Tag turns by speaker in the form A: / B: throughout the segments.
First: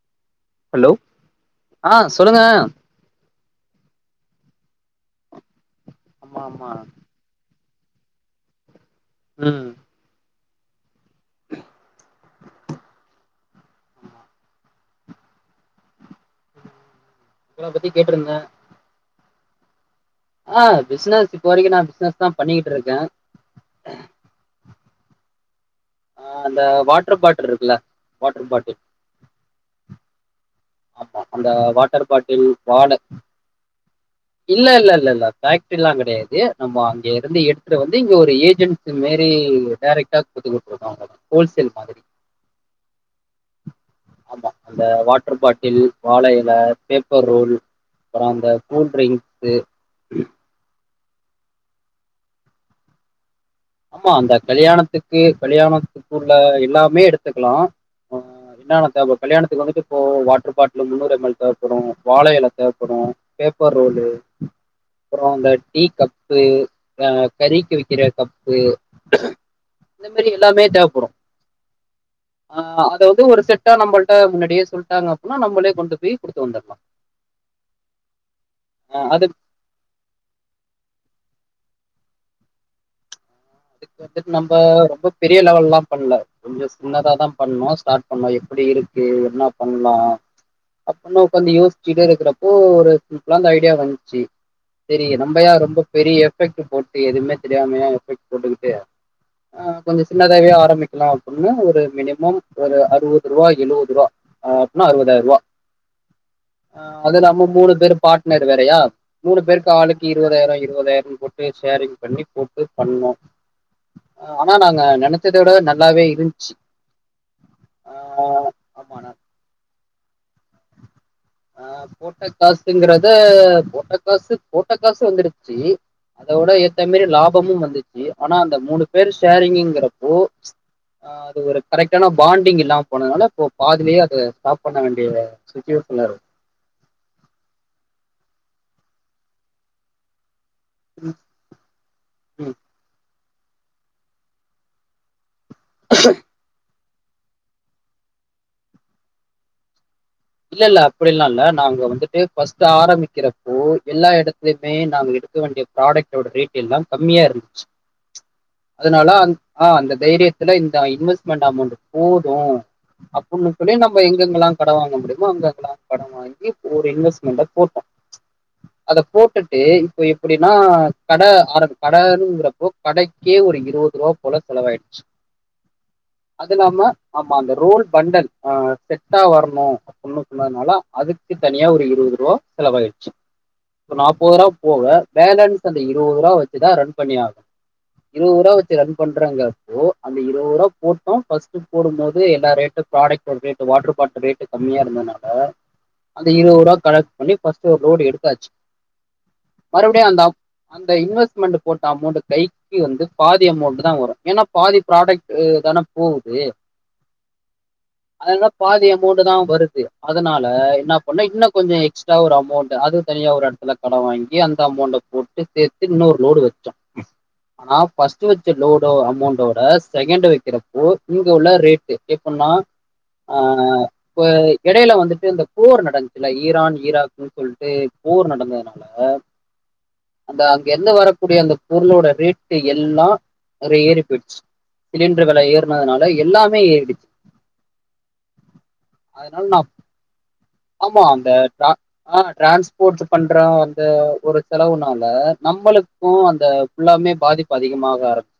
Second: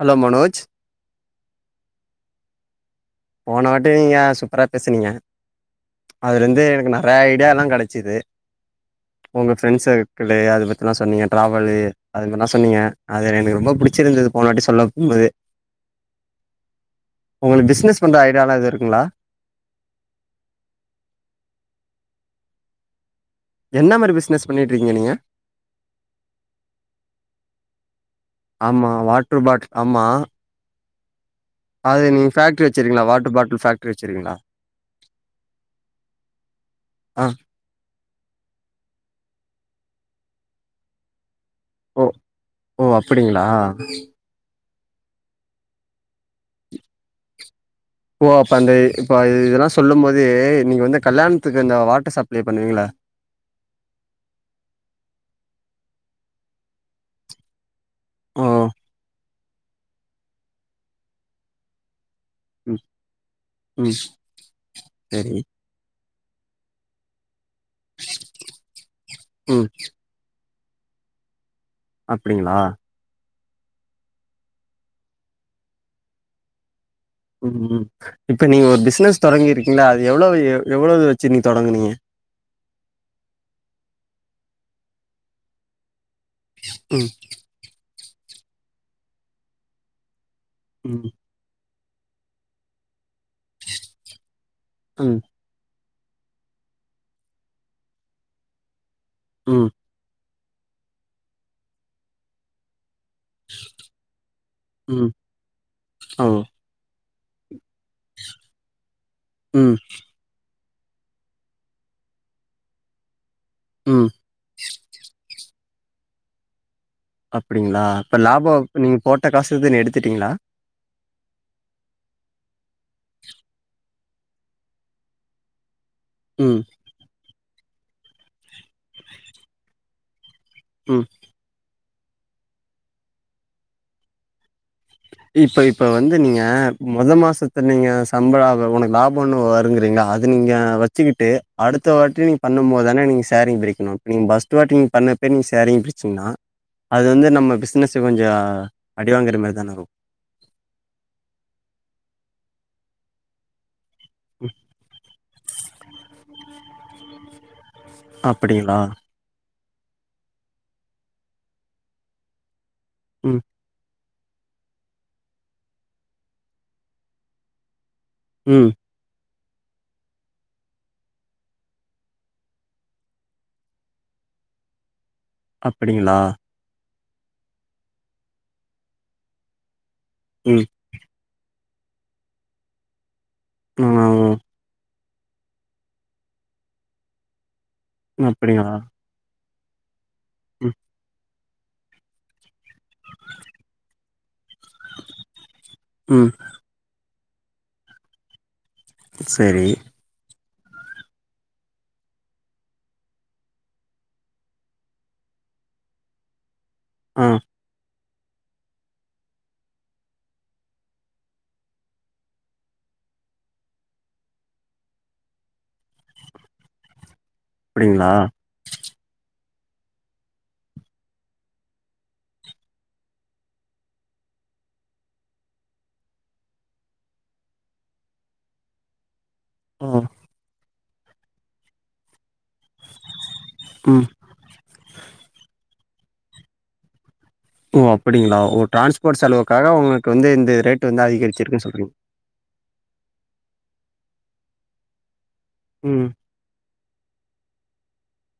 A: Hello Manoj
B: ஆஹ் சொல்லுங்க
A: போன வாட்டி நீங்க சூப்பரா பேசுனீங்க அதுல
B: ஆமா
A: இருந்து
B: ஆமா
A: எனக்கு நிறைய ஐடியா எல்லாம் கிடை ச்சது [inaudible] உங்க
B: ம்
A: ஃப்ரெண்ட் சர்க்கிள் ஹ் அதபத்திலாம் சொன்னீங்க டிரவல் சொன்னீங்க அது எனக்கு ரொம்ப பிடிச்சிருந்தது போனாவாட்டி சொல்லும்போது
B: உங்கள
A: உங்களுக்கு
B: பத்தி
A: பிசினஸ் [unintelligible] கொஞ்ச
B: கேட்டிருந்தே
A: ஐடியாவாலாம் இது இருக்குங்களா [unintelligible]
B: ஆஹ் பிசினஸ் இப்போ வரைக்கும் நான் பிசினஸ் தான் பண்ணிக்கிட்டு இருக்கேன்
A: என்ன மாரி பிசினஸ் பண்ணிட்டு யிருந்திக நீங்க
B: ஆஹ் அந்த வாட்டர் பாட்டில் இருக்குல்ல வாட்டர் பாட்டில்
A: ஆமா வாட்டர் பாட்டில் ஆமா
B: ஆமா அந்த வாட்டர்
A: அது நீங்க
B: பாட்டில்
A: ஃபேக்ட்ரி
B: வாட
A: வச்சிருக்கீங்களா வாட்டர் பாட்டில் ஃபேக்ட்ரி வச்சிருக்கீங்களா
B: இல்ல இல்ல இல்ல பேக்டரி எல்லாம் கிடையாது நம்ம அங்க
A: ஆ
B: இருந்து எடுத்துட்டு வந்து இங்க ஒரு ஏஜென்சி மேரி டைரெக்ட்டா கொத்துக்கட்டு இருக்கிங்க
A: ஓ ஓ அப்படிங்களா
B: ஆமா அந்த வாட்டர் பாட் டில் வாழையில பேப்பர் ரோல் அப்புறோ
A: ஓ அப்ப அந்த
B: கூல் ட்ரிங்க்ஸ்
A: இப்ப இதெல்லாம் சொல்லும் போது நிங்க வந்து கல்யாணத்துக்கு இந்த வாட்டர் சப்ளை பண்ணுவீங்களா
B: ஆமா அந்த கல்யாணத்துக்கு கல்யாணத்துக்குள்ள எல்லாமே எடுத்துக்கலாம்
A: ஓ
B: ஆஹ் என்ன தேவவு கல்யாணக்கு வந்துட்டு இப்போத வாட்டர் பாட்டில் முன்னூர் எம்எல் தேவைப்படும் வாழையல
A: ம்
B: தேவைப்படும் பேப்பர்
A: ம்
B: ரோல் அப்புறம்
A: சரி
B: இந்த டீ கப் அஹ் கறிக்கு வக்க த்து
A: ம்
B: இந்த மாதிரி எல்லாமே தேவைப்படும்
A: அப்படிங்களா
B: ஆஹ் அதாவது ஒரு செட் டா நம்மளிட்ட முன்னாடியே சொல்லிட்டாங்க அப்படினா நம்மளே கொண்டு போய் கொடுத்து வந்துடலாம்
A: உம்உம் இப்ப நீங்க ஒரு பிசினஸ்
B: அது
A: தொடங்கிருக்கீங்களா அது எவ்வளவு எவ்ளவு வெச்சி தோடங்கீனிங்க
B: அதுக்கு வந்துட்டு நம்ம ரொம்ப பெரிய லெவல் எல்லாம் பண்ணல கொஞ்சம்
A: ம்
B: சின்னதா தான் பண்ணும் ஸ்டார்ட் நம்ம எப்படி இருக்கு என்ன பண்ணலாம்
A: ம்
B: அப்பனும் கொஞ்ச யோஸ் சு இருக்கிறப்போ ஒரு சிம்பிளா ஐடியா வந்துச்சு சேரி
A: ம்
B: நம்பயா ரொம்ப பெரிய எஃபெக்ட் போட்டு எதுவுமே தெரியாமையா எஃபெக்ட் போட்டுக்கிட்டு
A: ம்
B: ஆஹ் கொஞ்சம் சின்ன ஆரம்பிக்கலாம் அப்படின்னு ஒரு மினிமம் ஒரு அறுபது ரூபா எழுபது ரூபா அப்படனா
A: ம்
B: அறுபதாயிரம் ரூபா
A: ஓ
B: அது இல்லாம மூணு பேர் பார்ட்னர் வேறையா மூணு பேருக்கு
A: ம்
B: ஆளுக்குக்கு இருபதாயிரம் இருபதாயிரம் போட்டு ஷேரிங் பண்ணி போட்டு பண்ணோம்
A: ம்
B: ஆனா நாங்க நினைச்ச தோட நல்லாவே இருந்துச்சு
A: அப்படிங்களா
B: ஆ
A: இப்ப லாபம் நீங்க
B: ஆமா
A: போட்ட காசுதுன்ன எடுத்து த்துட்டீங்களா [unintelligible]
B: ஆஹ் போட்ட காசுங்கறத போட்ட காசு போட்ட காசு வந்துடுச்சு அதோட
A: ம்
B: ஏத்த மாரி லாப மும் வந்துச்சு ஆனா அந்த மூணு பேர் ஷேரிங்கங்கிறப்போ
A: ம்
B: ஆஹ் அது [inaudible] கரெக்டான பாண்டிங் இல்லாமல் போனதுனால இப்போ பாதிலே அதை சா பண்ண வேண்டியது
A: இப்ப
B: சுற்றி
A: இப்ப வந்து நீங்க மொதல் மாசத்து நீங்க ச உனக்கு லாபம் வருங்கறீங்களா அது நீங்க வச்சுக்கிட்டு அடுத்தவாட்டி நீ
B: ம்
A: பண்ணும்போதுன நீங்க ச சேரிங் பிரிக்கனும் இப்ப பஸ்ட்வாட் இப்போ நீங்கள் சரிங் பிடிச்சுங்கன்னா அது வந்து நம்ம பிஸ்னஸ்ஸ் கொஞ்சம் அடிவாங்கிற மாதிரி தான இருக்கும்
B: இல்ல இல்ல அப்படில்லாம் இல்ல நாங்க வந்துட்டு பஸ்ட் ஆரம்பிக்கிறப்போ எல்லா இடத்துலையுமே நாங்கள் எடுக்க வேண்டிய ப்ராடக்டோட ரேட எல்லாம் கம்மியாக இருந்த [inaudible]
A: அப்படிகளா
B: ஆ அந்த தைரியத்தல இந்த இன்வெஸ்ட்மெண்ட் அமௌண்ட் போதும்
A: ம்
B: அப்பன்னு சொட நம் [unintelligible] அப்ப எங்எங்கலாம் கடவாங்குறது அங்குஅங்குலெம் கடன் வாங்கி ஒரு இன்வெஸ்ட்மெண்ட போட்டோம்
A: ம்
B: அத போட்டு விட்டு இப்ப எப்படினா கட அர கடகிறபோ கடக்கே ஒரு இருபது ரூபா போல செலவாயிடுச்சு
A: அபடிங்களா
B: அது இல்லாம ஆமா அந்த ரோல் பண்டல் செட்டா வரணும் ஒ [unintelligible]
A: ம்
B: சொன்னதுனால அதுக்கு தனியா ஒரு இருபது ரூபா செலவுயிருச்சு
A: ஆ
B: அப்போ நாப்பது ரூபா போவே பேலன்ஸ் அந்த இருவது ரூபா வச்சுதான் ரன் பண்ணியாகனும் இருவது ரூபா
A: அப்டிங்களா
B: வச்சு ரன் பண்றாங்க ஒ அந்த இருவது ரூபா
A: ம்
B: போட்டோம் பஸ் ட்டுபோடும்போது எல்லா ரேட்டு ப்ராடக்ட்வோட ரேட் வாட்டர் பாட்டல் ரேட் கம்மியா இருந்ததுனால அந்த
A: ம்
B: இருவது ரூபா கடக் பண்ணி பஸ்ட் ஒரு லோடு எடுத்தாச்சு
A: சரி
B: மறுபடியும் அந்த ஆப் அந்த இன்வெஸ்ட்மெண்ட் போட்ட அமௌண்ட் கையிக்கு வந்து பாதி அமௌண்ட் தான் வரும் ஏனா பாதி ப்ராடக்ட் உ தானே போது
A: ஆஹ்
B: அதன பாதி அமௌண்ட்டு தான் வருது அதனால என்ன பண்ணா இன்னு கொஞ்ச எக்ஸ்ட்டா ஒரு அமௌண்ட் அது தனியா ஒரு இடத்துல கடன் வாங்கி அந்த அமௌண்ட போட்டு சேத்து இன்னொரு லோடு வச்சோம் ஆனா
A: அப்டிங்களா
B: பஸ் வச்ச லோடோ அமௌண்டோ ராஸ் செகண்டு வைக்கிறப்போ இங்க உள்ள ரேட்டு எப்பனா ஆஹ இப்ப இடையில வந்துட்டு இந்த போர் நடந்துச்சு இல்ல ஈரான் ஈராக்கு சொல்ட்டு போர் நடந்ததுனால
A: ஓ
B: அதான் என்ன வரக்கூடிய அந்த பொருளோட ரேட் எல்லாம் நறைய ஏறி
A: ம்
B: போயிடுச்சு சிலிண்டர் வேல ஏற னதுனால எல்லாமே ஏறிடுச்சு
A: ஒ அப்டிங்களா ஒட் டிரான்ஸ்போர்ட்
B: அதனால நா
A: செலவுக்காக உங்களுக்கு வந்து இந்து
B: ஆமா அந்த த ஹாட் டிரான்ஸ்போர்ட் ஸ் பண்ற வந்த ஒரு செலவுனால
A: ம்
B: நம்பளுக்கு அந்த ஃபுல்லாமே பாதிப்பு அதிகமாக ஆரம்பிச்சுச்சி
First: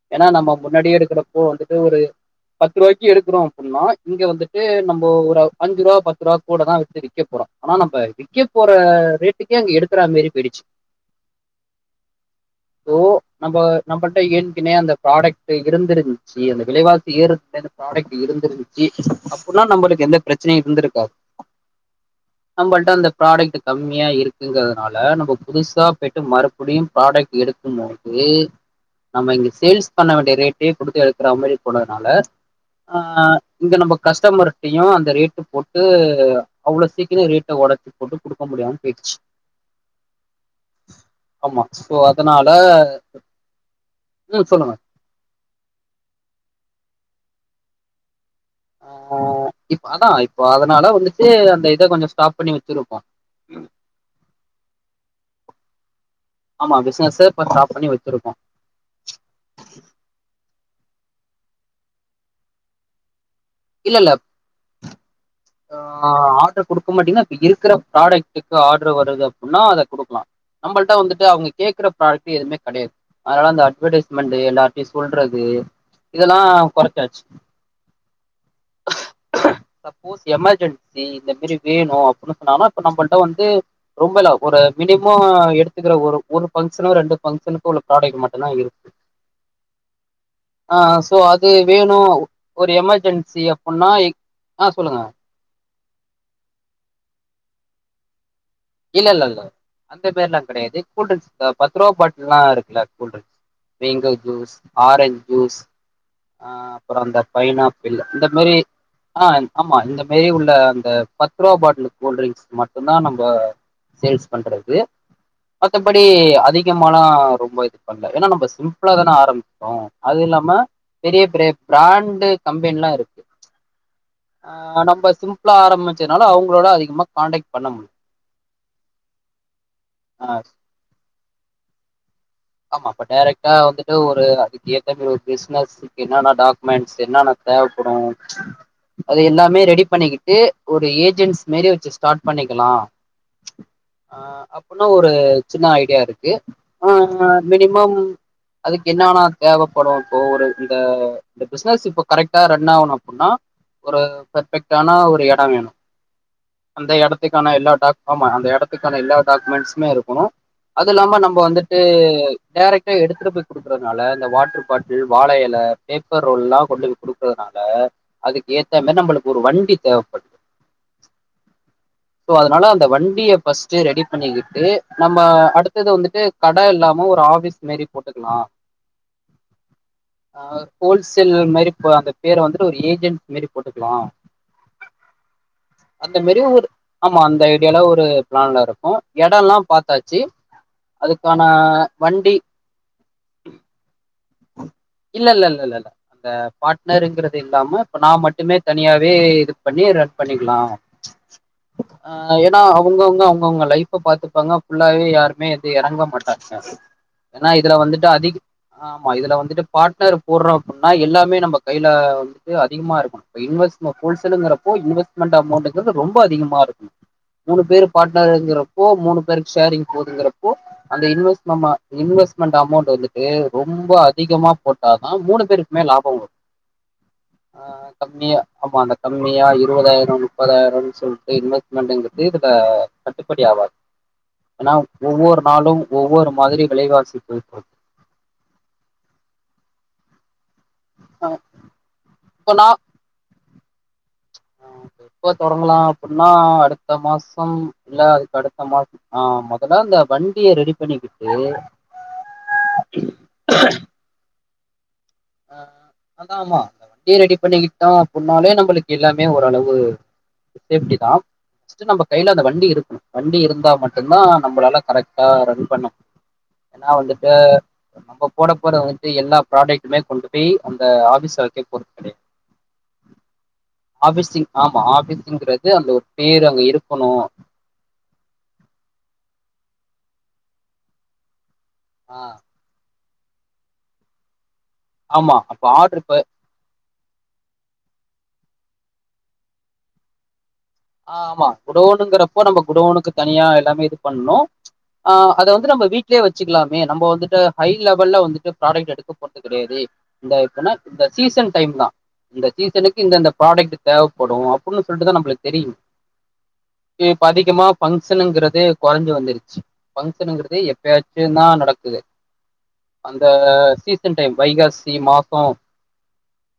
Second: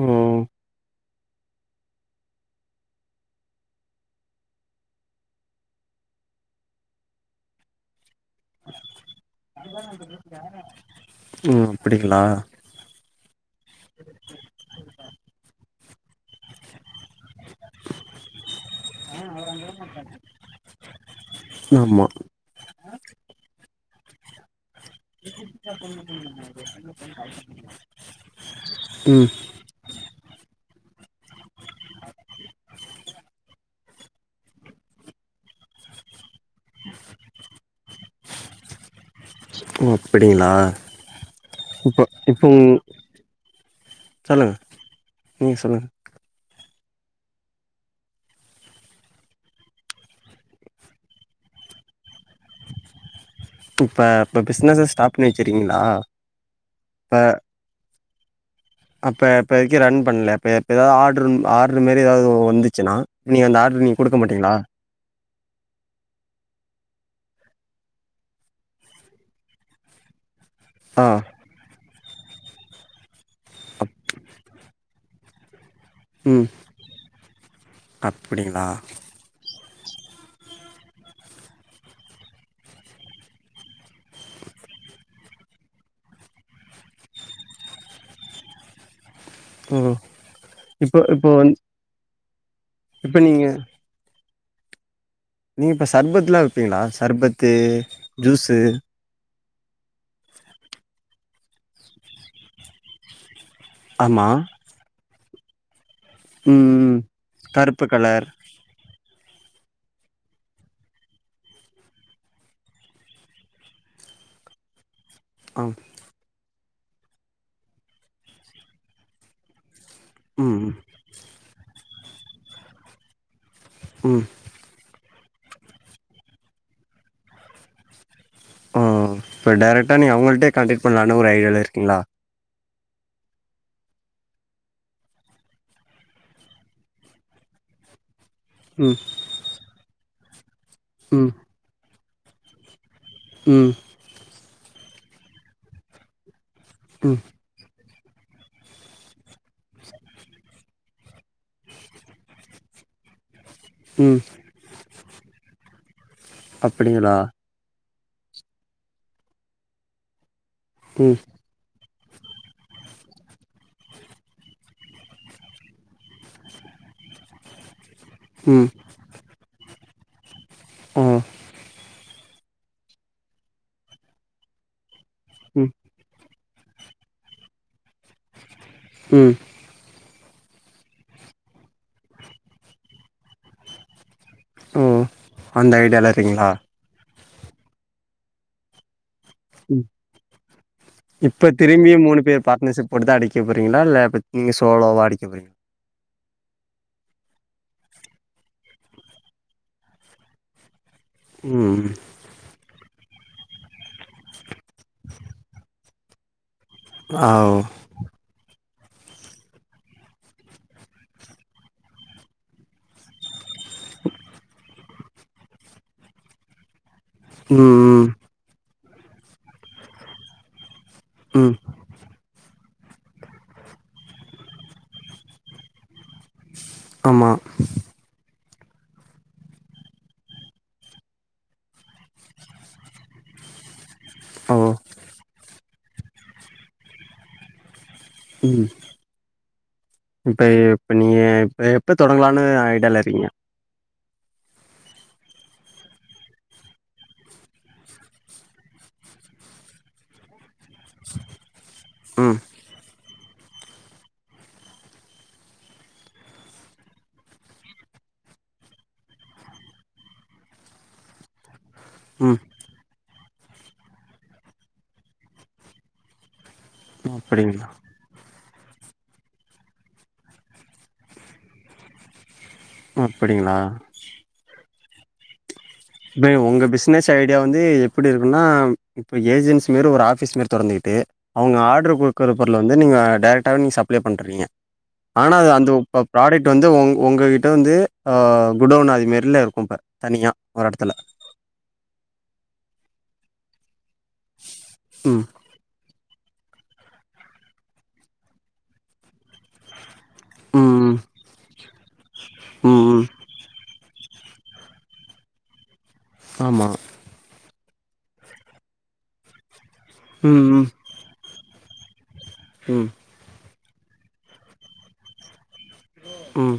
A: ஓ
B: ஏன்னா நம்ம முன்னாடியே எடுக்கிறப் இப்போ வந்துட்டு ஒரு பத்து ரூபாய்க்கு எடுக்குறோம் அப்புடின்னா இங்க வந்துட்டு நம்ப ஒரு அஞ்சு ரூபா ப த்துரூபா கூட தா விக்க போறோம் ஆனா நம்ப விக் விக்கிய போற ரேட்டுக்கே அங்க எடுக்கற மேரி போயிடுச்சு
A: ம் அப்டிங்களா
B: ஓ நம்ம நம்பட் என்கின்னே அந்த ப்ராடக்ட் இருந்து ச்சி அந்த விலைவா ஏறத்ந்து ப்ராடக்ட் இருந்திருந்துச்சு அப்புடினா நம்மளுக்கு எந்த பிரச்சனையும் இருந்திருக்காது
A: ஆமா
B: நம்மளிட்ட அந்த ப்ராடக்ட் கம்மியா இருக்குங்கொ நால நம்ம புதுசா போய்டு மறுபடியும் ப்ராடக்ட் எடுக்கும் போது
A: ம்
B: நம்ம இங்க சேல்ஸ் பண்ண வேண்டிய ரேட்டே குடுத்து எடுக்கிற மாரி போனதுனால ஆ இங்க நம்ம கஸ்டமர்டையு அந்த ரேட்டு போட்டு இதுஆ அவ்வளவு சீக்கிர ரேட்டை உடச்சி போட்டு குடுக்க முடியாம போயிடுச்சு
A: ஓ அப்டிங்களா
B: ஆமா சோ
A: இப்போ இப்போ
B: அதனால உம் சொல்லுங்க
A: நீங்க சொல்லுங்க
B: ஆஹ இப்ப அதனால இப்போ அதனால வந்துச்சு அந்த இதை கொஞ்ச ஸ்டாப் பண்ணி வச்சிருக்கோ
A: இப்ப இப்ப பிசனஸ் ஸ்டாப் பண்ணி வச்சறீங்களா இப்ப
B: வச்சிருக்கேம்
A: அப்ப இப்ப வரைக்கு ரன் பண்ணலப இப்போ எதாவது ஆர்டரு ஆர்ரு மாரி ஏதாவது வந்துச்சுன்னா நீங்க அந்த ஆர்டரு
B: இல்ல
A: நீங்க
B: இல்ல
A: குடுக்க மாட்டீங்களா
B: ஆஹ ஆர்டு கொடுப் இரு மாட்டீங்கன்னா இப்ப இருக்கிற ப்ராடக்டுக்கு ஆர்டரு வருதுனா அப்பிடின்னா அத குடுக்கலா நம்மளிட்ட
A: ஆ
B: வந்துட்டு அவுங்க கேக்குறப் பாக்கி எதுவுமே கிடையாது அதனால அந்த அட்வர்டைஸ்மெண்ட் எல்லாருட்டையு சொல்றது இது இதெல்லா
A: ம்
B: குறச்சாச்சு
A: [inaudible]
B: சப்போஸ் எமர்ஜென்சி இந்த மாரி வேணு அப்பிடின்னு சொன்னா இப்ப நம்மளட வந்து ரொம்பல ஒரு மினிமோ எடுத்துக்கற ஒரு ஒரு பங்க்ஷனு ரெண்டு பங்க்ஷனுக்கு உள்ள ப்ராடக்ட் மட்டும்தா இருக்கு
A: ஓ
B: ஆஹ
A: இப்போ
B: சோ
A: இப்போ வந்து
B: அது வேணும் ஒரு
A: இப்ப
B: எமர்ஜென்சி
A: நீங்க
B: சி எப் ன்னா ஆஹ சொல்லுங்க
A: நீங்கள் இப்போ சர்பத்துலா விப்பீங்களா சர்பத்து ஜூஸ்
B: இல்ல இல்ல அந்த பேர் எல்லாம் கிடையாது கூல்ட்ரிங்க்ஸ் பத்து ரூபா பாட்டில் எல்லாம் இருக்குல்ல கூல்ட்ரிங்க்ஸ் மேங்கோ
A: ஆமா
B: ஜூஸ் ஆரஞ்ச் ஜூஸ் ஜூஸ் அஹ
A: ம்
B: அப்புறம் அந்த
A: கருப்பு
B: பைனாப்பிள்
A: கலர்
B: அந்த மாதிரி ஆஹ் ஆமா இந்த மாரி உள்ள அந்த பத்து ரூபா பாட்டில் கூல்டரிங்க்ஸ் மட்டும் தான் நம்ம சேல்ஸ் பண்ணுறது
A: ஆ
B: மத்தபடி அதிக முக்கமான ரொம்ப இது பண்ணல ஏன்னா நம்ம சிம்பிளா தானே ஆரம்பிசேம் அது இல்லாம
A: ம் ம்
B: பெரிய பெரிய பிராண்டு கம்பெனி எல்லாம் இருக்கு
A: ம்
B: ஆஹ் நம்பா சிம்பிள ஆரம்பிச்சதனால அவங்களோட அதிகமா கான்டெக்ட் பண்ண முடியல
A: ஓ இப்போ டைரெக்டா நீங்க அவங்கள்ட்டயே கான்டெக்ட் பண்லான்னு ஒரு ஐடியாவுல இருக்கீங்களா
B: ஆமா அப்ப டைரெக்டா வந்துட்டு ஒரு அதுக்கு ஏத்த மாரி ஒரு ஃபீஸ் என்னஸ் என்னென்ன டாக்குமெண்ட்ஸ் என்னென்ன தேவைப்படு
A: ம்
B: அது எல்லாமே ரெடி பண்ணிக்கிட் ஏ ஒரு
A: ம்
B: ஏஜென்சி மாரி வச்சு ஸ்டாட் பண்ணிக்கலா
A: ம்
B: அஹ் அப் இன்னு ஒரு சின்ன ஐடியா இருக்கு ஆ
A: ம்
B: மினிமம் அதுக்கு என்ன என்ன தேவைப்படு இப்போ ஒரு இந்த இந்த பிஸ்னஸ் இப்போ கரக்ட்டா ரன் ஆகணு அப்டின்னா ஒரு
A: ம்
B: பர்ஃபெக்ட் ஆன ஒ ரு எடோ வேணு அந்த
A: அப்டிங்களா
B: எடத்துக்கான எல்லா டாக் ஆமா அந்த எடத்துக்கான எல்லா டாக்குமெண்ட்ஸுமே இருக்கணு அது
A: ம்
B: இல்லாம நம்ப வந்துட்டு ட்டு டைரெக்டா எடுத்துட்டு போய் குடுக்கறதனால அந்த வாட்டர் பாட் டில் வாழையெல பேப்பர் ரோல்லா கொண்டு போய் குடுக்கறதுனால அதுக்கு
A: ம்
B: ஏத்த மாரி நம்பளுக்கு ஒரு வண்டி தேவப் ஓக
A: ம்
B: சோ அதனால அந்த வண்டிய ஃபஸ்ட்டு ரெடி பண்ணிக்கிட்டு நம்ம
A: ம்
B: அடுத்தது வந்துட்டு கட இல்லாம ஒரு ஆஃபிஸ் மாரி போட்டுக்கலா
A: உம்
B: அஹ் ஹோல்சேல் மாரி அந்த பேரை வந்துட்டு ஒரு ஏஜென்ட் மேரி போட்டுக்கலா
A: ஓ அந்த ஐடியால
B: மாரி
A: இருக்கீங்களா
B: ஒரு ஆமா அந்த ஐடியால ஒரு பிளான்ல இருக்கோ எடோல்லா
A: ம்
B: பாத்தாச்சு அதுக்கான
A: இப்ப திரும்பியு மூணு
B: வண்டி
A: பேர் பார்ட்னர்ஷிப் போட்டுதா அடிக்கப் போறீங்களா இல்ல [unintelligible] நீங்க சோலோவா அடிக்க
B: இல்ல இல்ல
A: போறீங்
B: இல்ல இல்ல இல்ல அந்த பார்ட்னர்ருங்கறது இல்லாம இப்ப நா மட்டுமே தனியாவே இது பண்ணி ரன் பண்ணிக்கலா
A: ம் ம்.
B: ஆஹ் ஏன்னா அவு ங்கவுங்க அவங்கவுங்க லைஃப பாத்துப்பாங்க ஃபுல்லாவே யாருமே அது எறங்க மாட்டாங்க
A: ஆ
B: ஏன்னா
A: ஓ
B: இதுல வந்துட்டு அதிக ஆமா இதுல வந்துட்டு பாட்னர் போட்றோ அப்டின்னா எல்லாமே நம்ம கையில வந்துட்டு அதிகமா இருக்கனு இப்ப இன்வெஸ்ட் ஹோல்சேலுங்கிறப்போ இன்வெஸ்ட்மெண்ட் அமௌண்ட்ங்கிறது ரொம்ப அதிகமா மூணு பேரு
A: ம் ம்
B: பாட்னருங்கிற ப்போ மூணு பேருக்கு ஷேரிங் போதுங்கிறப்போ அந்த இன்வெஸ்
A: ம்
B: நம்ம இன்வெஸ்மெண்ட் அமௌண்ட் வந்துட்டு ரொம்ப அதிகமா போட்டாதா மூணு பேருக்குமே லாப வரு
A: ஆமா
B: ஆஹ் கம்மியா ஆமா அந்த கம்மியா இருவாதாயிர முப்பதாயிரனு சொல்ட்டு இன்வெஸ்ட்மெண்ட்ங்கிறது இதுல கட்டுப்படி ஆவாது
A: ஓ
B: ஆனா ஒவ்வொரு நாளு ஒவ்வொரு மாதிரி விலைவாசி போயிட்ருக்கு
A: உம் இப்பே இப்ப நீங்க
B: ஆ
A: எப் எப்போ தொடங்கலான்னு ஐடியால இருக்கீங்க
B: எப்போ தொடங்கலா அப்புன்னா அடுத்த மாசம் இல்ல அதுக்கு அடுத்த மாச ஆஹ் முதல்ல இந்த வண்டிய ரெடி பண்ணிக்கிட்டு
A: ம்
B: [unintelligible] ஆஹ் அதான் ஆமா அந்த வண்டியே ஆமா வண்டிய ரெடி பண்ணிக்கிட்டு தா போண்ணாலே நம்மளுக்கு எல்லாமே ஓரளவு சேப்டி தா ஃபஸ்ட் நம்ம கையில
A: ம்
B: அந்த வண்டி இருக்கணு வண்டி இருந்தா மட்டுந்தான் நம்மளால கரெக்டா ரன் பண்ண ஏன்னா வந்துட்டு
A: அப்படிங்களா
B: நம்ப போட போற வந்து எல்லா பிராடெக்ட் [unintelligible] கொண்டு போய் அந்த ஆபிஸ் வெக்க போறது கிடையாது
A: அப்படிங்களா
B: ஆமா ஆபீசுங்கிற
A: பே உங்க பிசினஸ் ஐடியா வந்து எப்டி இருக்குன்னா இப்ப ஏஜென்சி இரு ஒரு ஆபிஸ் மரி தொறந்துகிட்டு அவுங்க ஆர்ட்ரு
B: ஆ
A: குடுக்குற பொருள் வந்து நீங்க டேரெக்டா நீ சப்ளே பண்றீங்க
B: ஆமா
A: ஆனா அது
B: அப்ப
A: அந்த
B: ஆர்டர்
A: ப்
B: இப்ப
A: ப்ராடக்ட் வந்து உ உங்கிட் டு வந்து குடோவுன் அதுமேரில இருக்கு இப்ப தனியா ஒரு எடத்துல.
B: ஆஹ் ஆமா குடோவுணுங்கிறப்போ நம்ம குடோனுக்கு தனியா எல்லாமே இருக்கு பண்ணோ
A: ம்
B: அத வந்து நம்ம வீட் லே வெச்சிக்கலாமே நம வந்துட்டு ஐ லெவல்ல வந்துட்டு ப்ராடெக்ட் எடுக்க போறது கிடையாது இந்த இப்பனா
A: ம்
B: இந்த சீசன் டைம் தா இந்த
A: ம்
B: சீசனுக்கு
A: ம்
B: இந்த இந்த ப்ராடெக்ட் தேவப்படு அப்புன்னு சொல்ட்டு தா நம்ளுக் தெரிய
A: ஆமா.
B: ஏ பாதிக்கமா பங்சனுங்கிறது குறைஞ்சு வந்துருச்சு
A: ம்
B: பங்க்ஷன்ங்கிறது
A: ம்
B: எப்பயாச்சும் தான் நடக்குது
A: ம்
B: அந்த சீசன் டைம் வைகாசி மாசம்
A: உம்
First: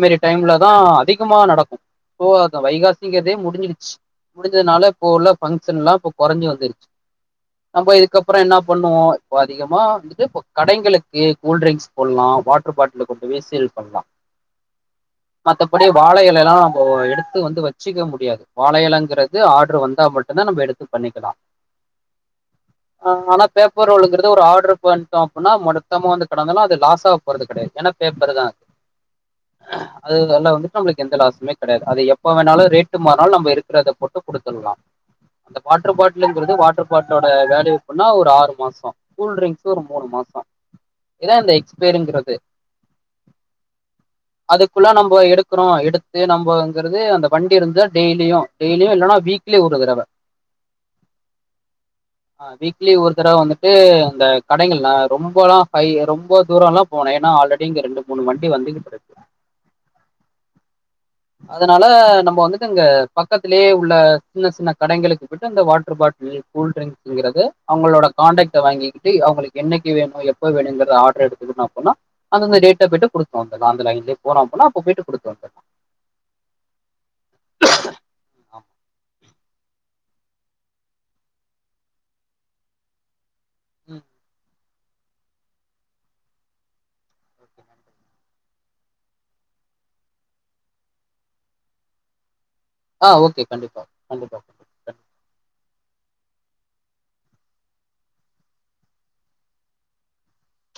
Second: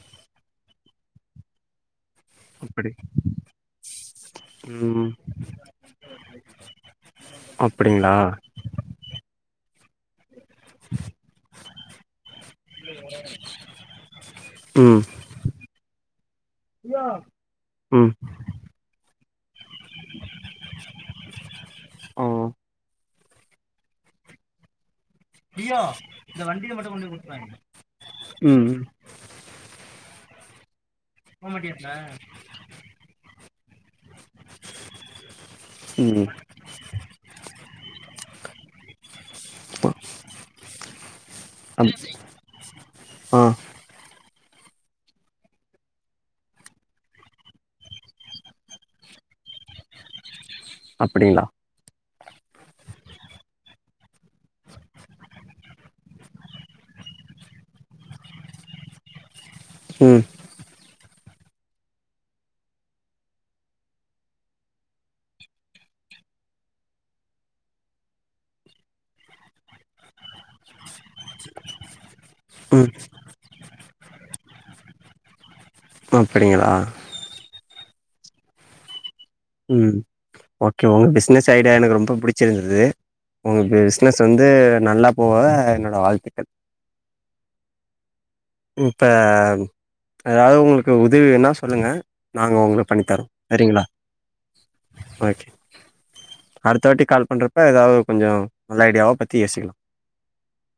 B: மாரி டைம்ல தான் அதிகமா நடக்கும்போ
A: அப்படி
B: வைகாசிங்கதே முடிஞ்சுடுச்சு முடிஞ்சதுனால
A: ம்
B: இப்ப
A: ம்
B: உள்ள பன் எல்லாம் இப்ப குறைஞ்ச வந்துருச்சு நம்ம
A: அப்படிங்களா?
B: இதுக்கப்புறம் என்ன பண்ணுவோம் இப்ப அதிகமா வந்து கடைகளுக்கு கூல்டிரிங்க்ஸ் போடலாம் வாட் ப்பாட்ட கொண்டு போய் சீல் பண்ணலாம்
A: ம்
B: மத்தபடி வாழயிலை எல்லாம் எடுத்து வந்து வச்சுக்க
A: ம்
B: முடியாது வாழையலங்க ங்கிறது ஆட வந்தா மட்டும்தான் நம்ம எடுத்து பண்ணிக்கலாம்
A: ஓ
B: ஆ ஆனா பேப்பர் ரேல்ங்கறது ஒரு ஆர்டரு ப அடின்னா மொத்தமா வந்து கிடந்தாலும் அது லாஸ் ஆ போறது கிடையாது என்ன பேப்பரு தான்
A: ம் ம்.
B: அல்லாம் வந்து நமளுக்கு எந்த லசுமே கிடையாது அத எப்ப இப்ப வேணாலும் ரேட்டு மாறுனாலும் நம்ம இருக்கிறதை போட்டு கொடுத்துடலாம் அந்த வாட்டர்
A: ம்
B: பாட்டிலுங்கிறது வாட்டர் பாட்டிலோட வேலயூப்பனா ஒரு ஆறு மாசம் கூல்டிரிங்க்ஸ் ஒரு மூணு மாசம் இதான் இந்த
A: அப்
B: எக்ஸ்பரிங்கிறது
A: ஆ
B: அதுக்குள்ள நம்ம எடுக்கிறோம் எடுத்து நம்ம அங்க அந்த வண்டி இருந்த டெய்லியும் டெய்லியும் இல்லன்னா வீக்லி ஒரு தடவை
A: அப்டிங்களா
B: ஆஹ் வீக்லி ஒரு தடவை வந்துட்டு இந்த கடைகள்ல்லா ரொம்ப எல்லாம் ஹை ரொம்ப தூரம் எல்லாம் போனேன் ஏன்னா ஆல்ரெடி இங்க ரெண்டு மூணு வண்டி வந்துட்டுருக்கு
A: உம்
B: அதனால நம்ம வந்துட்டு இங்க பக்கத்திலேயே உள்ள சின்ன சின்ன கடைகளுக்கு போயிட்டு இந்த வாட்டர் பாட்டில் கூல்ட்ரிங்க்ஸ்ங்கறது அவங்களோட கான்டக்ட வாங்கிக்கிட்டு அவங்களுக்கு என்னைக்கு வேணும் எப்போ வேணுங்கத ஆர்டர் எடுத்துட்டுன்னா அப்டினா அந்தந்த
A: ம்
B: டேட்ல போயிட்டு கொடுத்து வந்த அந்தலைன்லே போன போனா அப்ப போயிட்டு கொடுத்து வந்துரு
A: அப்பிடியா
B: ஆமா
A: ம் ஓகே உங்க பிசனஸ் ஐடியா எனக்கு ரொம்ப புடிச்சிருந்தது உங்க
B: ம்,
A: பிசினஸ் வந்து நல்லா போவ என்னோட வாழ்த்துக்கள்
B: நன்றி.
A: இப்ப ஏதாவது உங்களுக்கு உதவி வேணா சொல்லுங்க நாங்க உங்களுக்கு பண்ணி
B: ஆஹ்
A: தரோம்
B: ஓகே கண்டிப்பா
A: சரிங்களா
B: கண்டிப்பா கண்
A: ஓகே அடுத்த வாட்டி கால் பண்றப்ப ஏதாவது கொஞ்ச நல்ல ஐடியாவ பத்தி யோசிக்கலா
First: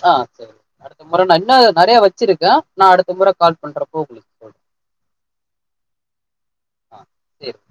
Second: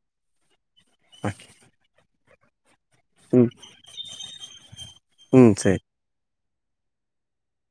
B: ஆஹ் சரி அடுத்த முறை நா
A: ஓகே
B: இன்னு நெறைய வச்சிருக்கே நா அடுத்த முற
A: ம்
B: கால் பண்றப்போ உங்களுக்கு சொல்
A: ம் சேரி
B: ஆஹ் சேரி